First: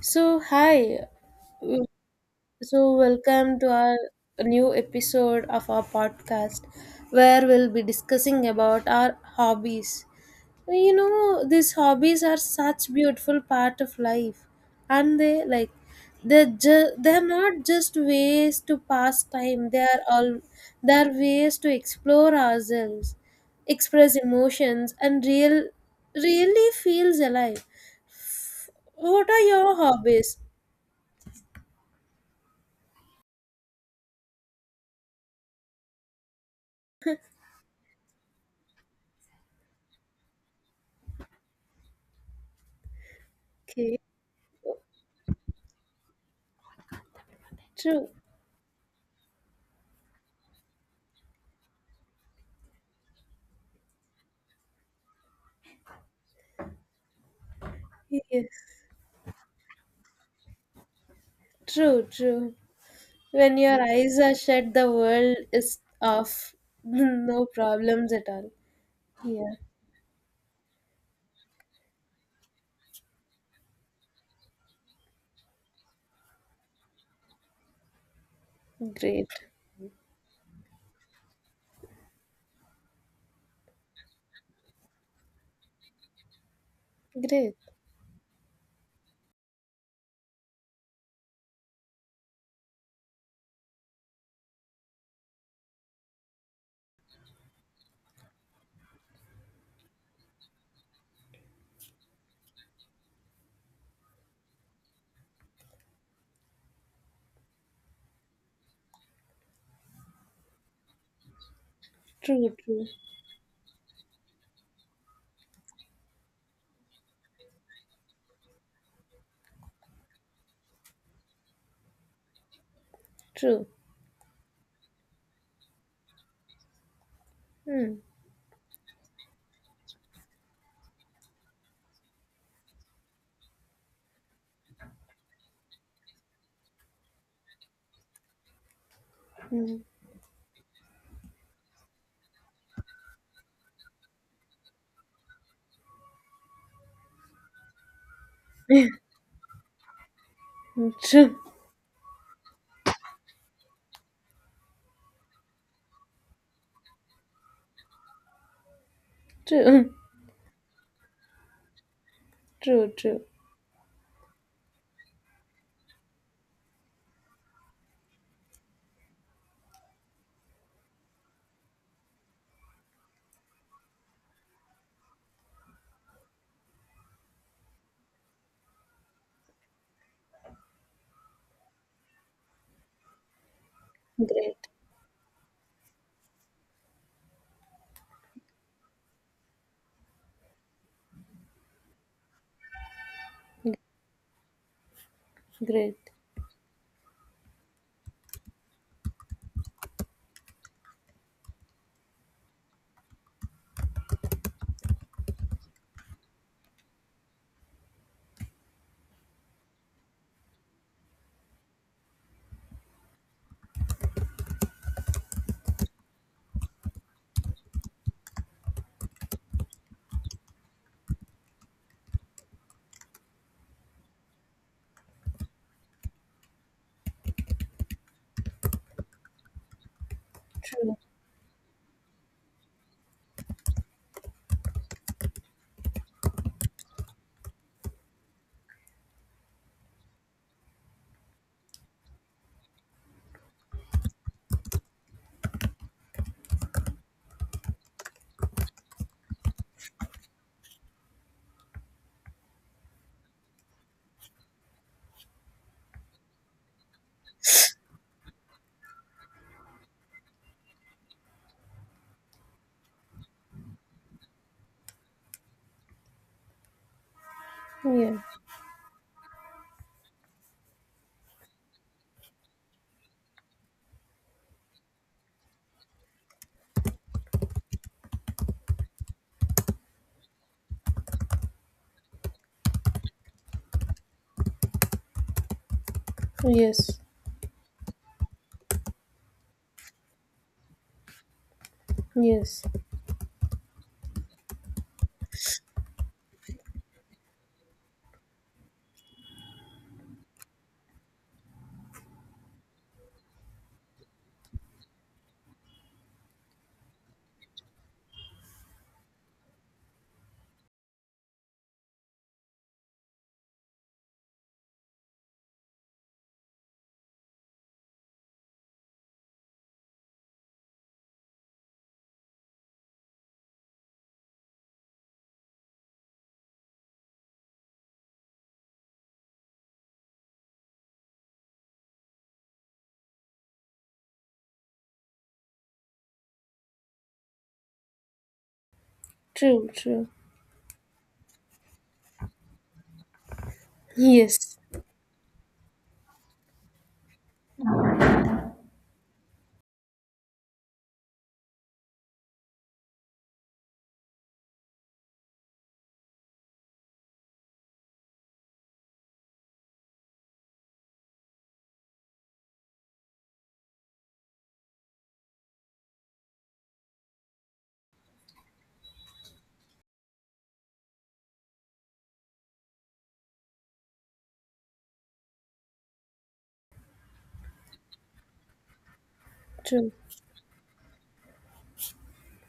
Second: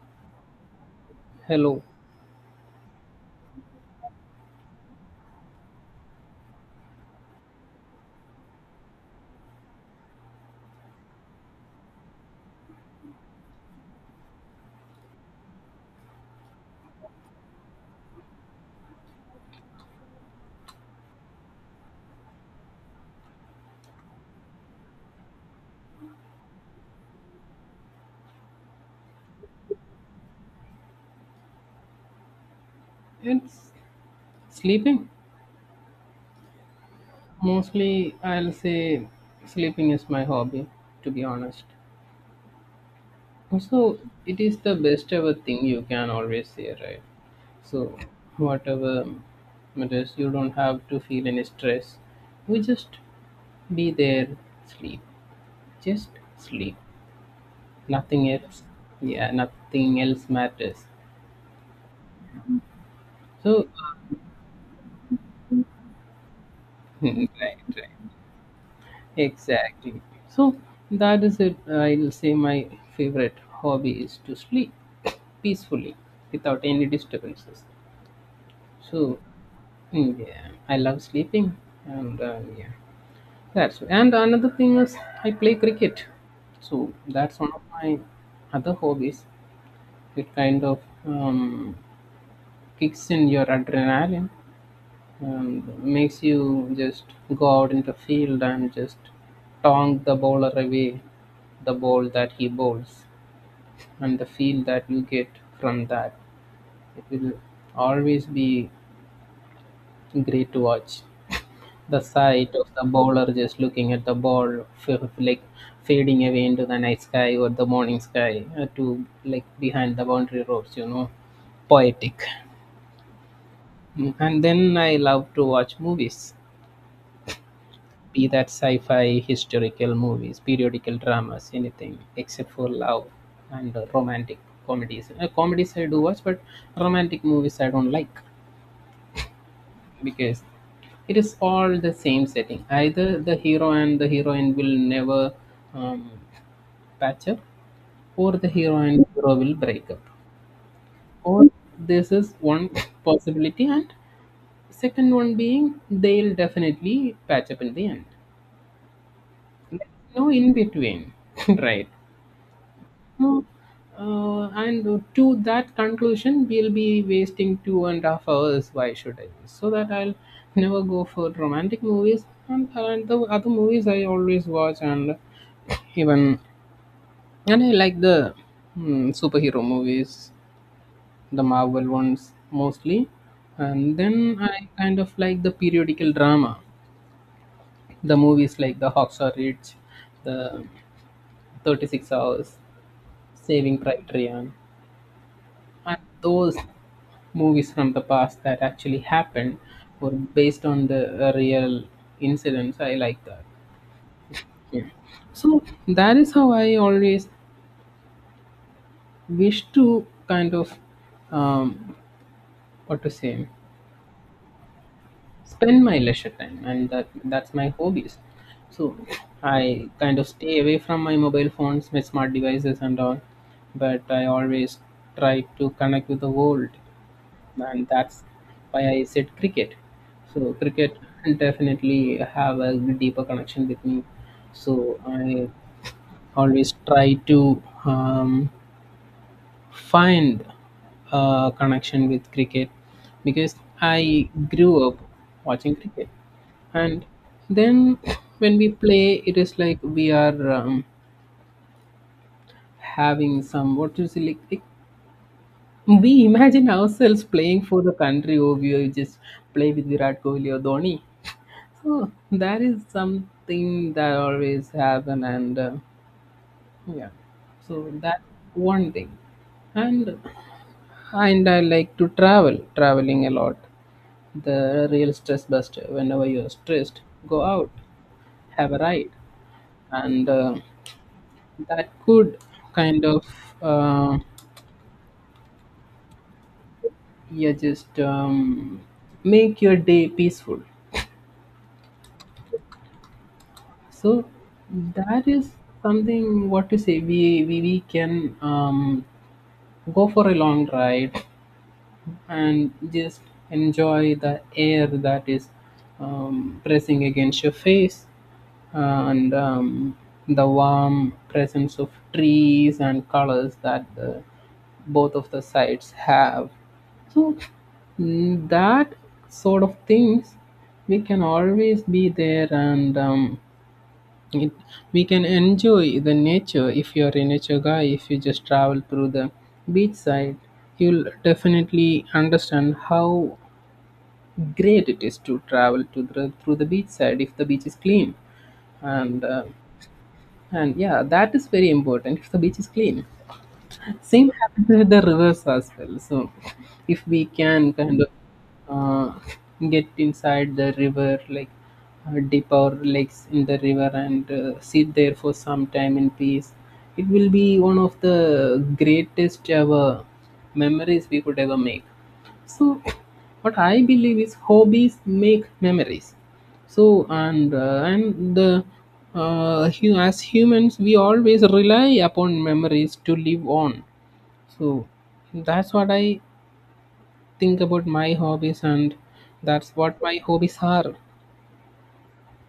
So, hi. Hello. So, welcome to our new episode of our podcast where we'll be discussing about our hobbies. These hobbies are such beautiful part of life. And they like they're not just ways to pass time. They are all they're ways to explore ourselves, express emotions and really feels alive. What are your hobbies? It's sleeping. Mostly, I'll say sleeping is my hobby, to be honest. Also, Okay. it is the best ever thing you can always say, right? So, True. whatever it is, you don't have to feel any stress. You just be there, sleep. Just sleep. Nothing Yes, else. Yeah, nothing else matters. true, true. When So, your eyes are shut, the world is off. right, No right. problems at all. Yeah, Exactly. So that is it. I'll say my favorite hobby is to sleep peacefully without any disturbances. So great, yeah, I love sleeping, and yeah, that's and another thing is I play cricket. So that's one great. of my other hobbies. It kind of um, kicks in your adrenaline and makes you just go out in the field and just taunt the bowler away the ball that he bowls and the feel that you get from that it will always be great to watch the sight True, of the true, bowler just looking at the ball like fading away into the night sky or the morning sky to like behind the boundary ropes. Poetic. true. Mm, and then I love to watch movies, Hmm. be that sci-fi, historical movies, periodical dramas, anything except for love and romantic comedies. Comedies I do watch, but romantic movies I don't like Hmm. because it is all the same setting. Either the hero and the heroine will never um, patch up, or the hero and hero will break up. Hmm. True, Or this is one possibility, and second one being they'll definitely patch up in the end. true, No in between, right? true, true. No, and to that conclusion, we'll be wasting 2.5 hours. Why should I? So that I'll never go for romantic movies, and the other movies I always watch, and even and I like the mm, superhero movies, the Marvel ones mostly, and then Great, I kind of like the periodical drama, the movies like the Hawks Are Rich, the 36 Hours, Saving Private Ryan, and great. those movies from the past that actually happened or based on the real incidents. I like that. So that is how I always wish to kind of um, what to say spend my leisure time, and that's my hobbies. So I kind of stay away from my mobile phones, my smart devices, and all. But I always try to connect with the world, and that's why I said cricket. So cricket True. definitely have a deeper connection with me. So I always try to find a connection with cricket because I grew up watching cricket, and then when we play, it is like we are having some what is it like we imagine ourselves playing for the country, or we just play with Virat Kohli or Dhoni. Oh, that is something that always happen, and yeah, so Yeah. that one thing, and and I like to travel, traveling a lot. The real stress buster. Whenever you're stressed, go out, have a ride, and that could kind of uh, Yes. yeah just make your day peaceful. Yes. So that is something what to say we can go for a long ride and just enjoy the air that is pressing against your face and the warm presence of trees and colors that the, both of the sides have. So mm, that sort of things we can always be there, and it, we can enjoy the nature if you're a nature guy. If you just travel through the beach side, you'll definitely understand how great it is to travel to the, through the beach side if the beach is clean. And True, true. and yeah, that is very important if the beach is clean. Same Yes. happens with the rivers as well. So, if we can kind of uh, get inside the river, like dip our legs in the river and sit there for some time in peace, it will be one of the greatest ever memories we could ever make. So, what I believe is hobbies make memories. So, and the as humans, we always rely upon memories to live on, so that's what I think about my hobbies, and that's True. what my hobbies are.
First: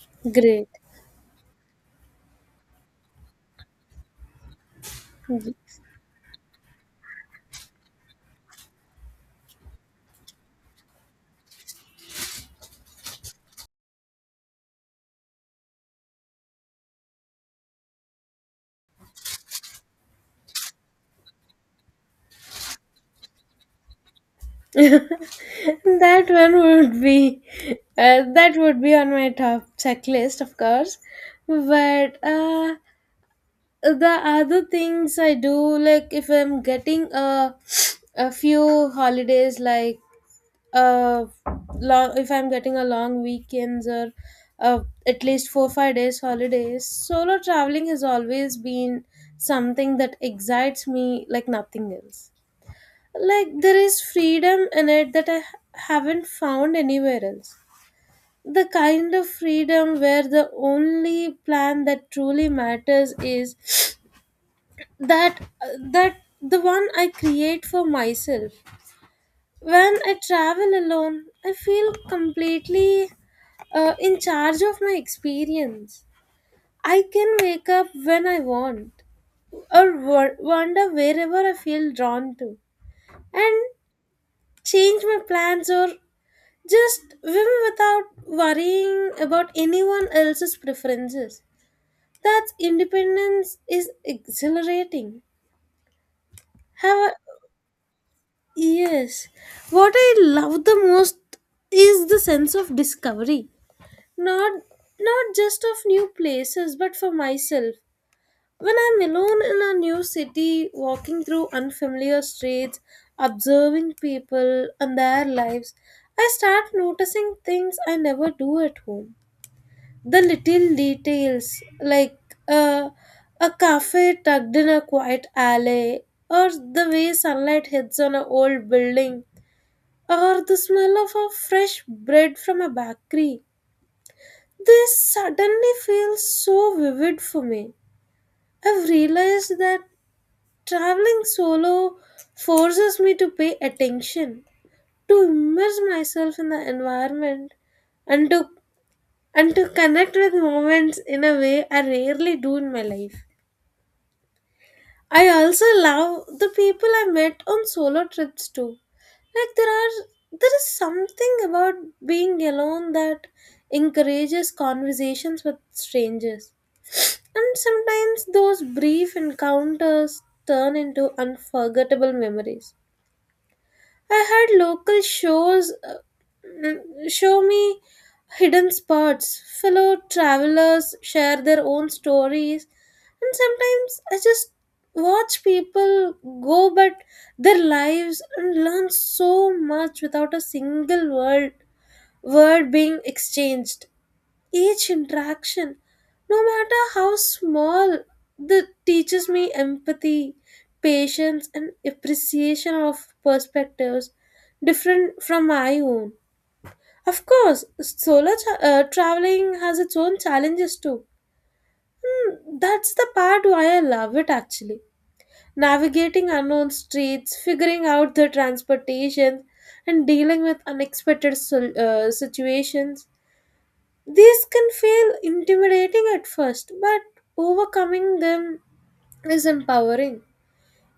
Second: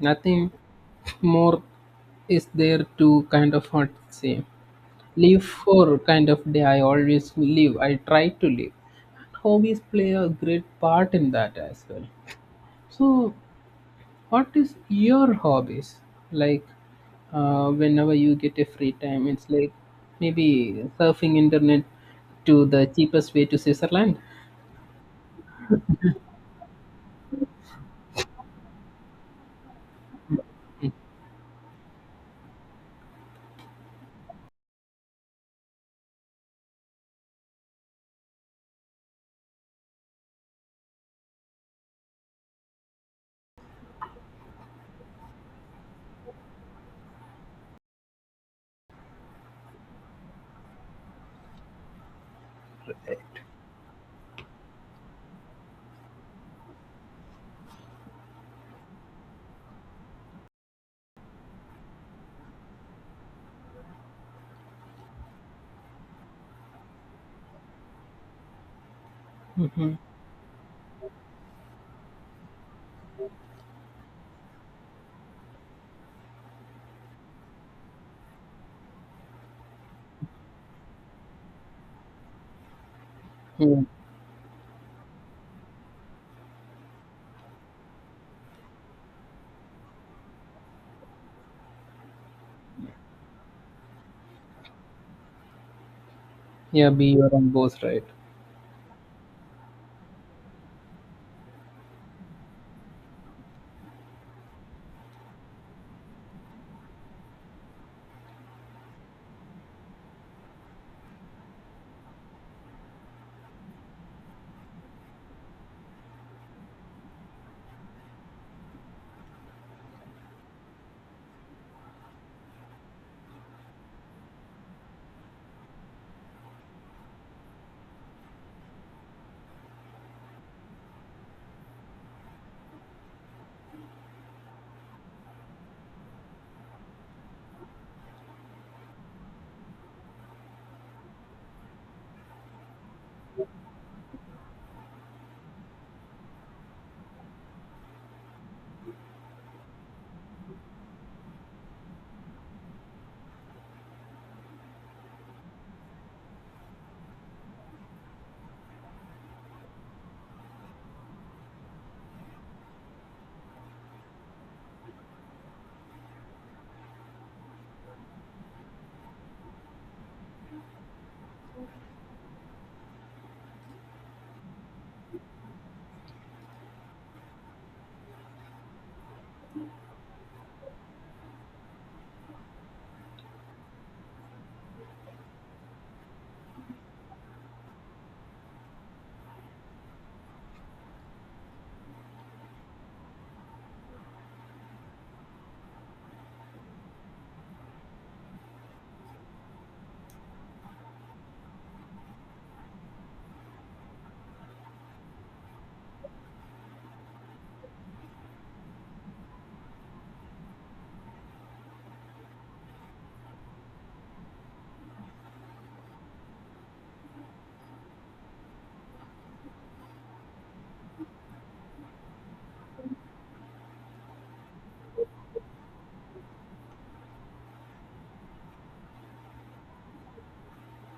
Nothing Great. more is there to kind of what to say live for kind of day. I always live. I try to live. Hobbies play a great part in that as well. So, what is your hobbies like? Whenever you get a free time, it's like maybe surfing internet to the cheapest way to Switzerland. That one would be that would be on my top checklist, of course. But the other things I do, like if I'm getting a few holidays, like uh, long if I'm getting a long weekends or uh, at least 4 5 days holidays. Solo traveling has always been something that excites me like nothing else. Like there is freedom in it that I haven't found anywhere else, the kind of freedom where the only plan that truly matters is that the one I create for myself. Mm-hmm. When I travel alone, I feel completely in charge of my experience. I can wake up when I want or wander wherever I feel drawn to and change my plans or just swim without worrying about anyone else's preferences. That independence is exhilarating. Yeah, B, Have you're on both, right? Yes. What I love the most is the sense of discovery. Not not just of new places, but for myself. When I'm alone in a new city, walking through unfamiliar streets, observing people and their lives, I start noticing things I never do at home. The little details, like uh, a cafe tucked in a quiet alley, or the way sunlight hits on an old building, or the smell of a fresh bread from a bakery. This suddenly feels so vivid for me. I've realized that traveling solo forces me to pay attention, to immerse myself in the environment, and to connect with moments in a way I rarely do in my life. I also love the people I met on solo trips too. Like there is something about being alone that encourages conversations with strangers. And sometimes those brief encounters turn into unforgettable memories. I had local shows show me hidden spots. Fellow travelers share their own stories, and sometimes I just watch people go but their lives and learn so much without a single word being exchanged. Each interaction, no matter how small, that teaches me empathy, patience, and appreciation of perspectives different from my own. Of course, solo traveling has its own challenges too. That's the part why I love it actually. Navigating unknown streets, figuring out the transportation, and dealing with unexpected situations, these can feel intimidating at first, but overcoming them is empowering.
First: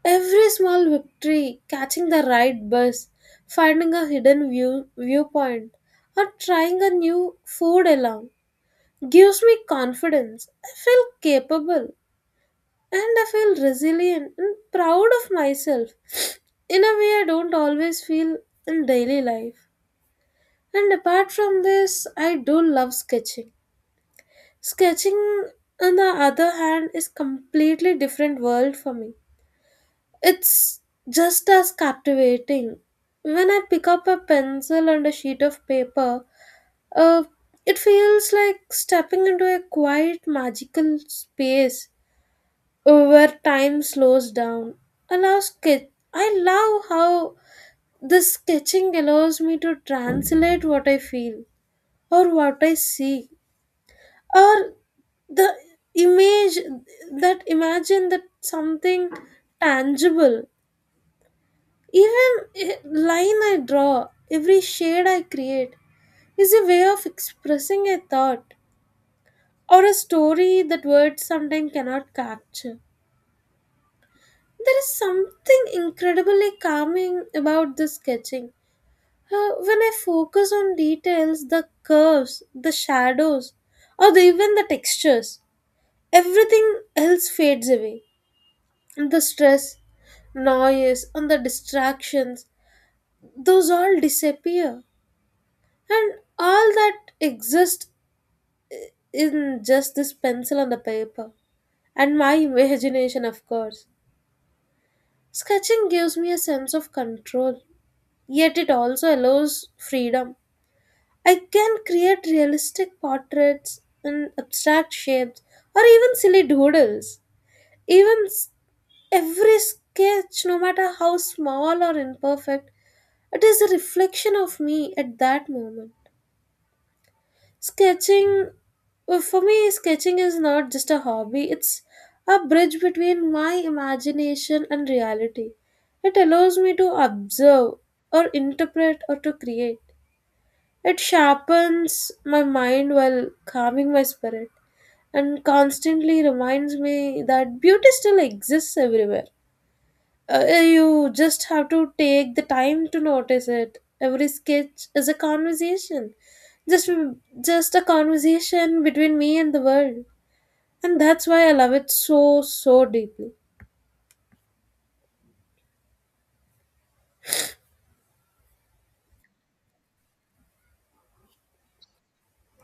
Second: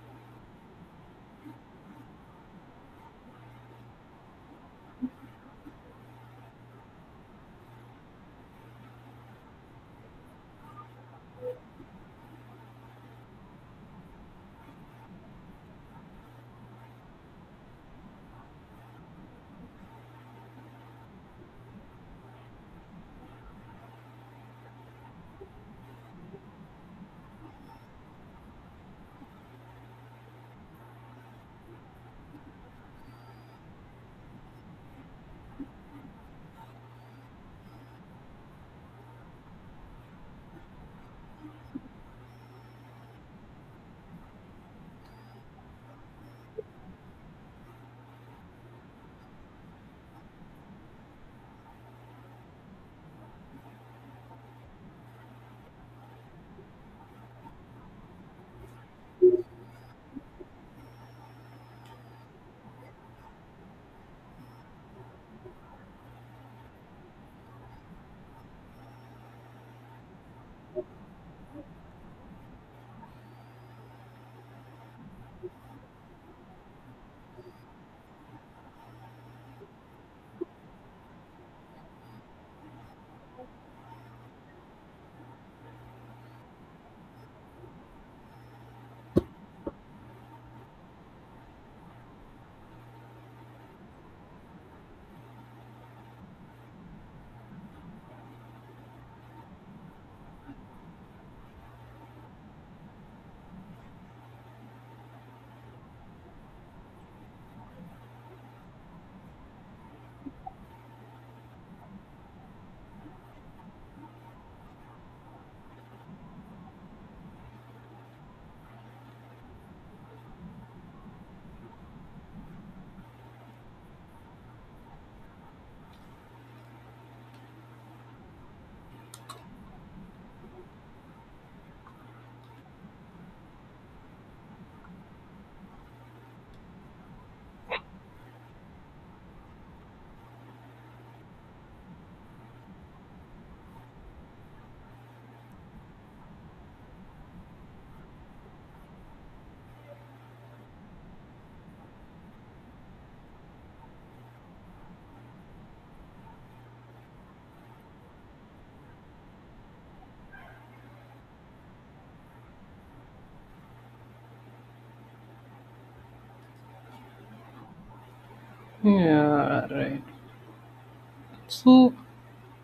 Every small victory, catching the right bus, finding a hidden viewpoint, or trying a new food along, gives me confidence. I feel capable, and I feel resilient and proud of myself in a way I don't always feel in daily life. And apart from this, I do love sketching. Sketching, on the other hand, is completely different world for me. It's just as captivating. When I pick up a pencil and a sheet of paper, uh, it feels like stepping into a quiet, magical space where time slows down. Allow sketch. I love how this sketching allows me to translate what I feel or what I see or the image that imagine that something tangible, even a line I draw, every shade I create, is a way of expressing a thought or a story that words sometimes cannot capture. There is something incredibly calming about the sketching. When I focus on details, the curves, the shadows, or even the textures, everything else fades away. The stress, noise, and the distractions, those all disappear. And all that exists in just this pencil and the paper. And my imagination, of course. Sketching gives me a sense of control, yet it also allows freedom. I can create realistic portraits and abstract shapes, or even silly doodles. Even s- every sketch, no matter how small or imperfect, it is a reflection of me at that moment. Sketching, for me, sketching is not just a hobby, it's a bridge between my imagination and reality. It allows me to observe or interpret or to create. It sharpens my mind while calming my spirit and constantly reminds me that beauty still exists everywhere. You just have to take the time to notice it. Every sketch is a conversation. Just just a conversation between me and the world. And that's why I love it so deeply. Yeah, right. So,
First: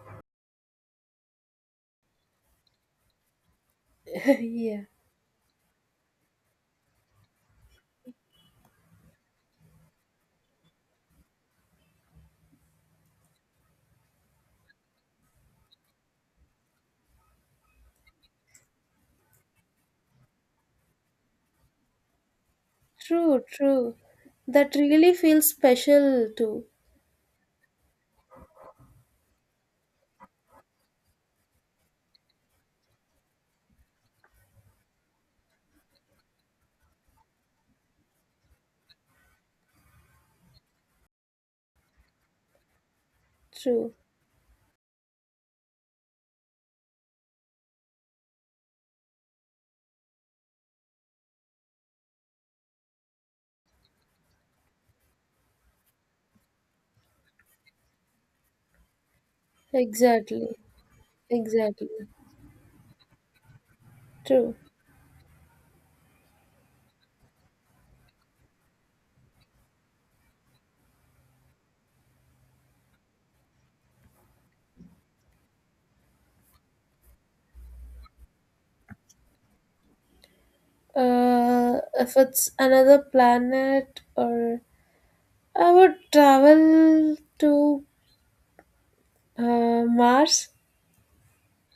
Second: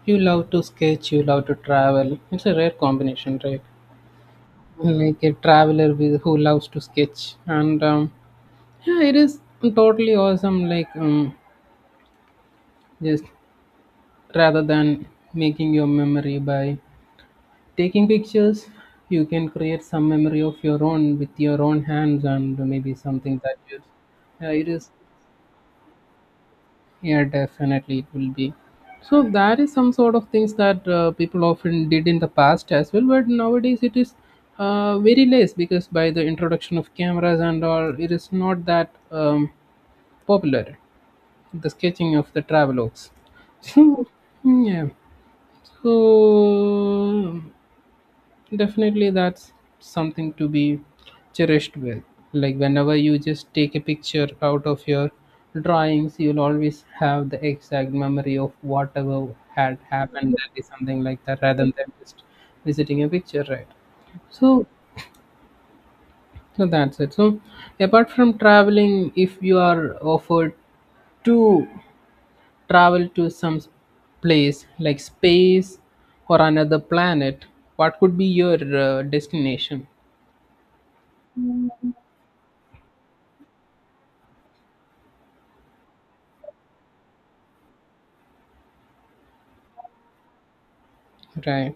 you love to sketch, you love to travel. It's a rare combination, right? Yeah. Like a traveler with who loves to sketch, and yeah, it is totally awesome. Like just rather than making your memory by taking pictures, you can create some memory of your own with your own hands and maybe something True, that you. true. Yeah, it That is. really feels special too. Yeah, definitely it will be. So that is some sort of things that people often did in the past as well, but nowadays it is very less because by the introduction of cameras and all, it is not that popular. The sketching of the travelogues. True. So yeah, so definitely, that's something to be cherished with. Like, whenever you just take a picture out of your drawings, you'll always have the exact memory of whatever had happened. Exactly. That is something like that, rather Exactly. than just visiting a picture, right? True. So, so that's it. So, apart from traveling, if you are offered to travel to some place like space or another planet, what could be your destination? If it's another planet, or I would travel to Mars. Right.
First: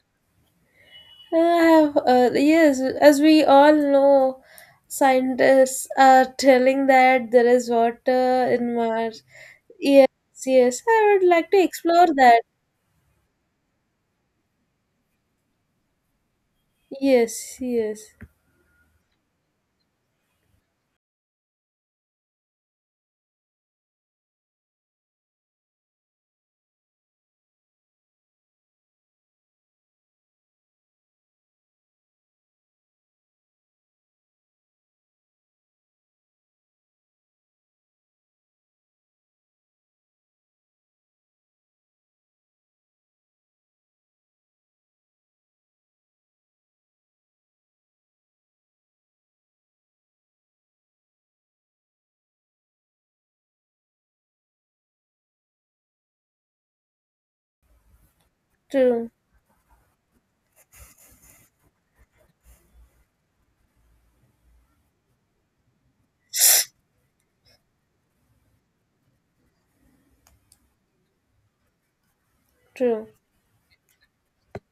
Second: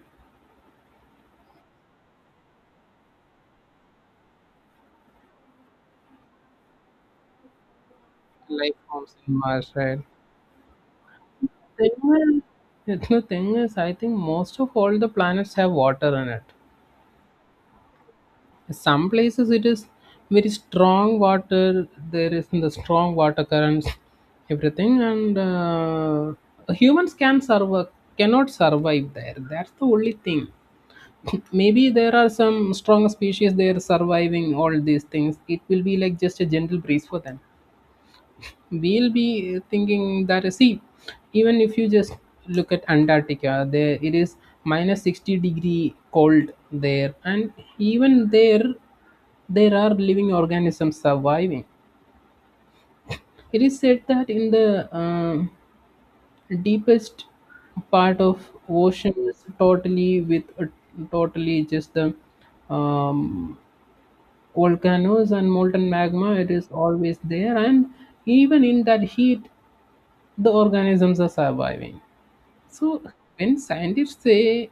I yes, as we all know, scientists are telling that there is water Life in forms Mars. in Mars, right? Yes, yes, I would like to explore Anyway, that. it's the thing is, I think most of all the planets have water in it. Yes, yes, Some places it is very strong water. There is the strong water currents, everything, and humans can survive, cannot survive there. That's the only thing. Maybe there are some strong species there surviving all these things. It will be like just a gentle breeze for them. We'll be thinking that see, even if you just look at Antarctica, there it is minus 60 degree cold there, and even there, there are living organisms surviving. It is said that in the deepest part of true, ocean is totally with totally just the um, volcanoes and molten magma, it is always there, and even in that heat the organisms are surviving. So true, when scientists say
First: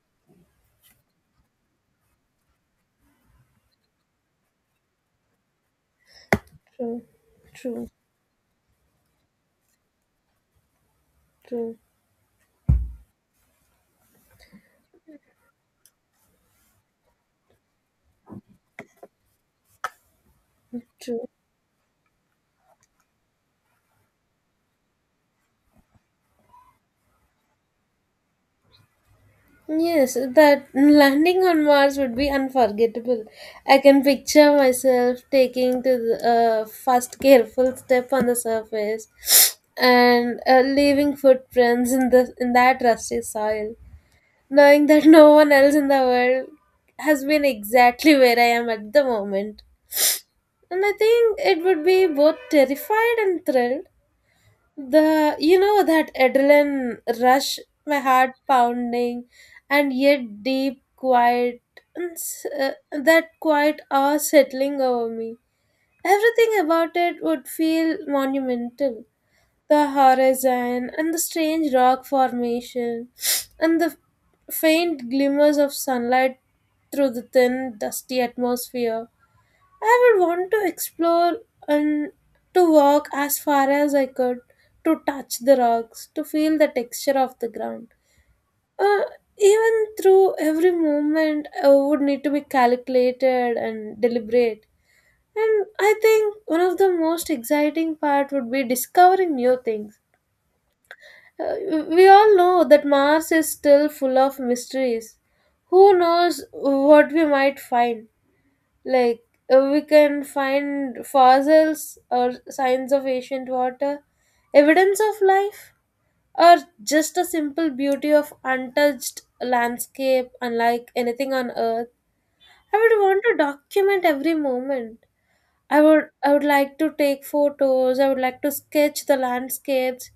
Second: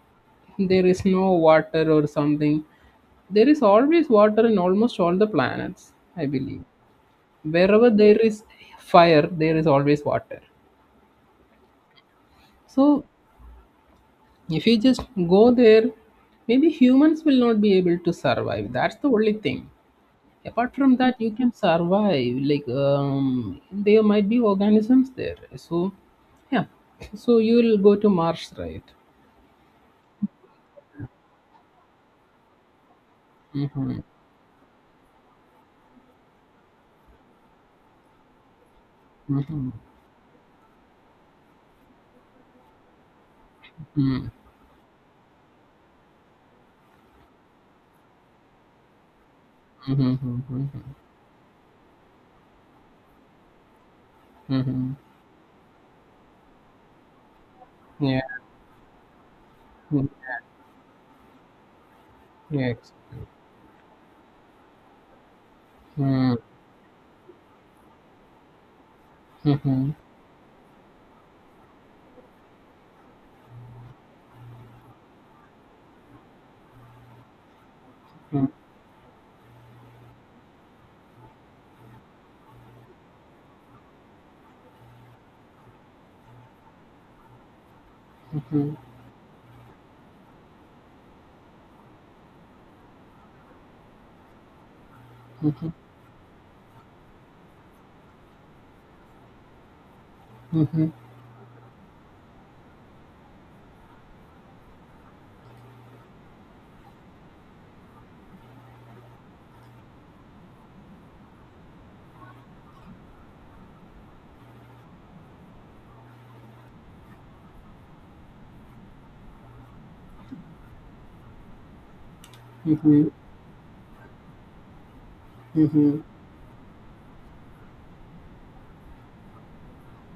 there is no water or something, there is always water in almost all the planets, I believe. true, Wherever true, there is fire, there is always water. true, So if you just go there, maybe humans will not be able to survive, that's the only thing. Apart from that, true. you can survive, like there might be organisms there. So yeah, so you will go to Mars, right? Yes, that landing on Mars would be unforgettable. I Mm-hmm. can picture myself taking to the first careful step on the surface Mm-hmm. and leaving footprints in the in that rusty soil, Mm-hmm. knowing that no one else in the world has been exactly where I am at the moment. Mm-hmm. And I Mm-hmm. think it would be both terrified and thrilled, Mm-hmm. the you know that adrenaline rush, my Yeah. heart pounding, and Mm. yet deep quiet, and Yes. that quiet awe settling over me. Mm. Everything about it would feel monumental. Mm-hmm. The horizon and the strange rock formation, and the faint glimmers of sunlight through the thin, dusty Mm-hmm. atmosphere. I would want to explore and to walk as far as I could, to touch the rocks, to feel the texture of the ground. Mm-hmm. Uh, Even through every movement, I would need to be calculated and deliberate. And Mm-hmm. I think one of the most exciting part would be discovering new things. Mm-hmm. Uh, we all know that Mars is still full of mysteries. Who knows what we might find? Like we can find fossils or signs of ancient water, evidence of life, or just a simple beauty of untouched landscape unlike anything on Earth. I would Mm-hmm. want to document every moment. I would like to take photos, I would like to sketch the landscapes,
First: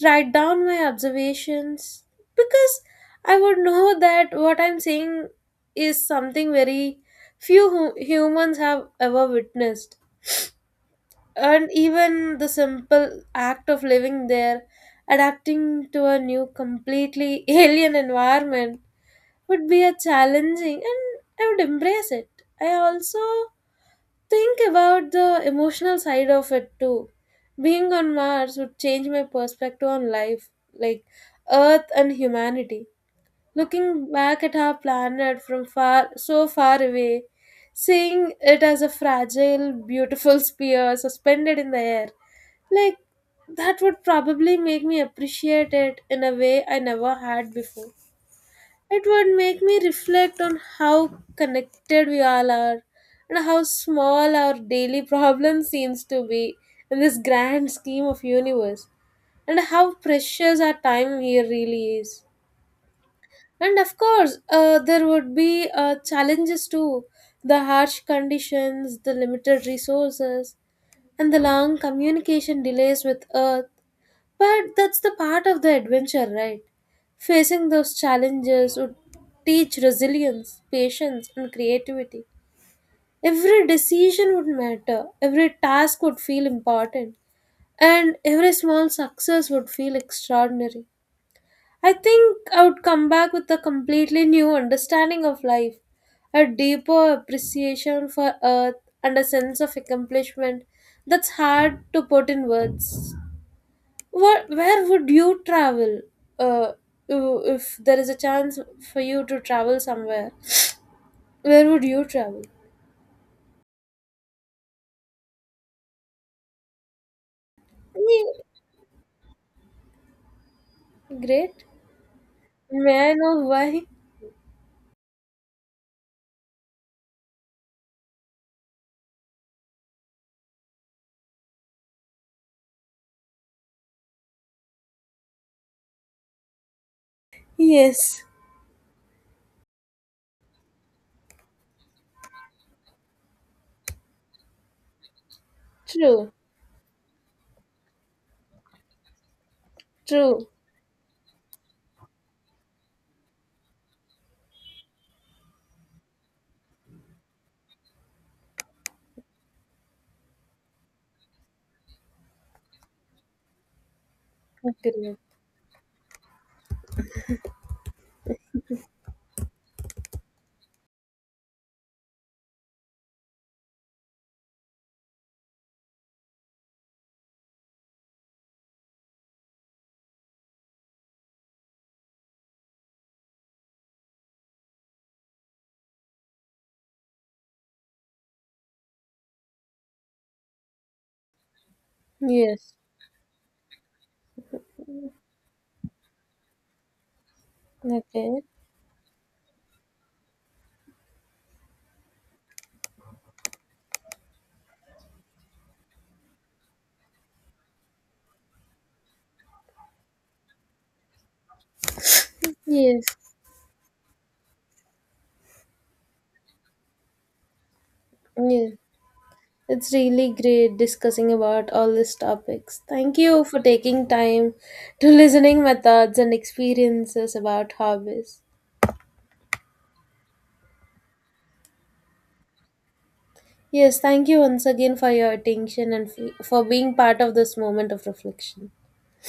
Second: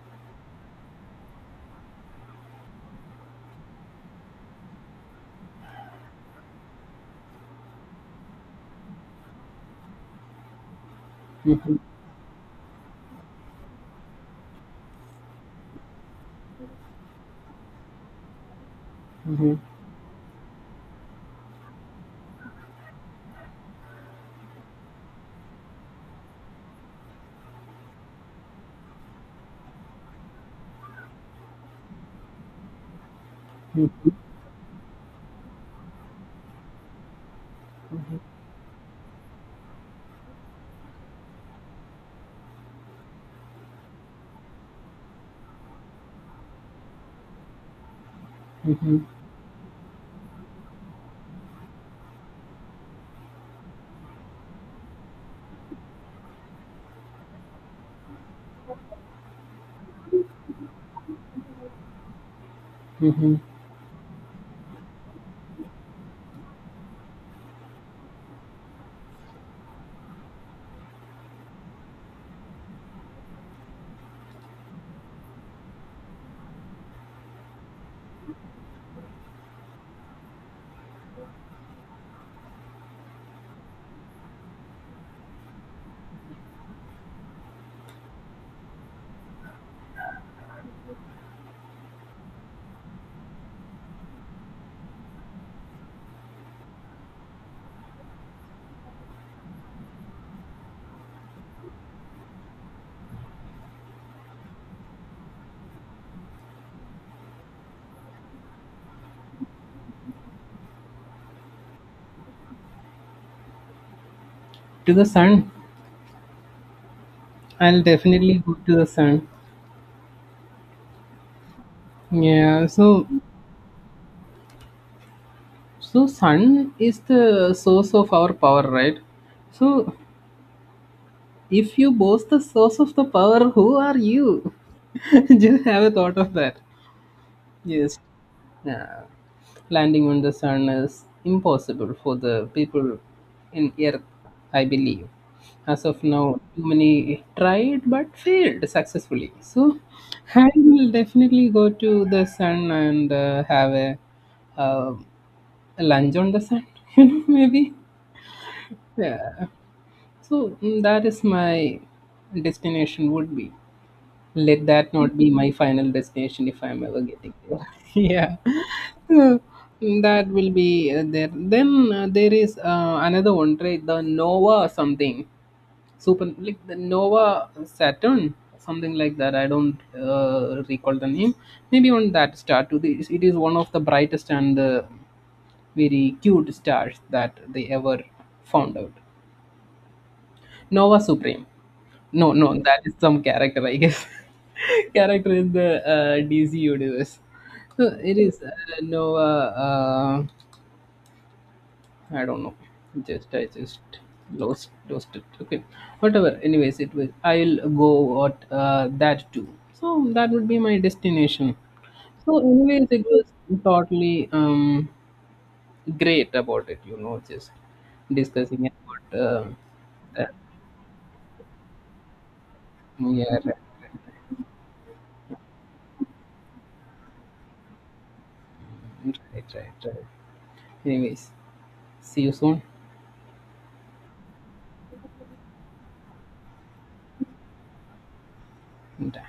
write down my observations, because I would know that what I'm saying is something very few humans have ever witnessed. And Mm-hmm. even the simple act of living there, adapting to a new, completely alien environment, would be a challenging, and I would embrace it. I also think about the emotional side of it too. Being on Mars would change my perspective on life, like Earth and humanity. Mm-hmm. Looking back at our planet from far, so far away, seeing it as a fragile, beautiful sphere suspended in the air, like that would probably make me appreciate it in a way I never had before. Mm-hmm. It would make me reflect on how connected we all are and how small our daily problem seems to be in this grand scheme of universe, and how precious our time here really is. Mm-hmm. And of course, there would be challenges too, the harsh conditions, the limited resources, and the long communication delays with Earth, but that's the part of the adventure, right? Facing those challenges would teach resilience, patience, and creativity. Every decision would matter, every task would feel important, and every small success would feel extraordinary. I think I would come back with a completely new understanding of life, a deeper appreciation for Earth, and a sense of accomplishment that's hard to put in words. What? Where would you travel? Uh, if there is a chance for you to travel somewhere, where would you travel? To the sun. I'll Me- definitely go to the sun. Great. Yeah, so May I know why? so sun is the source of our power, right? So if you boast the source of the power, who are you? Just have a thought of that. Yes. Yes. Uh, Landing on the sun is impossible for the people in Earth, I believe. As of True. now, too many tried but failed successfully. So True. I will definitely go to the sun and have uh, a lunch on the sun. You know, maybe. Yeah. So mm, that is my destination would be. Let that not Agree. be my final destination if I'm ever getting there. Yeah. So, mm, that will be there. Then there is another one, right? The Nova something. Super like the Nova Saturn, something like that. I don't recall the name. Maybe on that star too. This- It is one of the brightest and the very cute stars that they ever found out. Nova Supreme. No, no, Yes. that is some character, I guess. Character in the DC universe. So it is Okay. Noah. I don't know. Just I just lost it. Okay, whatever. Anyways, it was. I'll go at that too. So that would be my destination. So anyways, Yes. it was totally great about it. You know, just discussing Yeah. about It's really that. great discussing about all these topics. Thank Yeah, you right, for taking time to listening my thoughts and experiences about hobbies. right, right, right. Anyways. See you soon. Yes, thank you once again for your attention and for being part of this moment of reflection. Bye.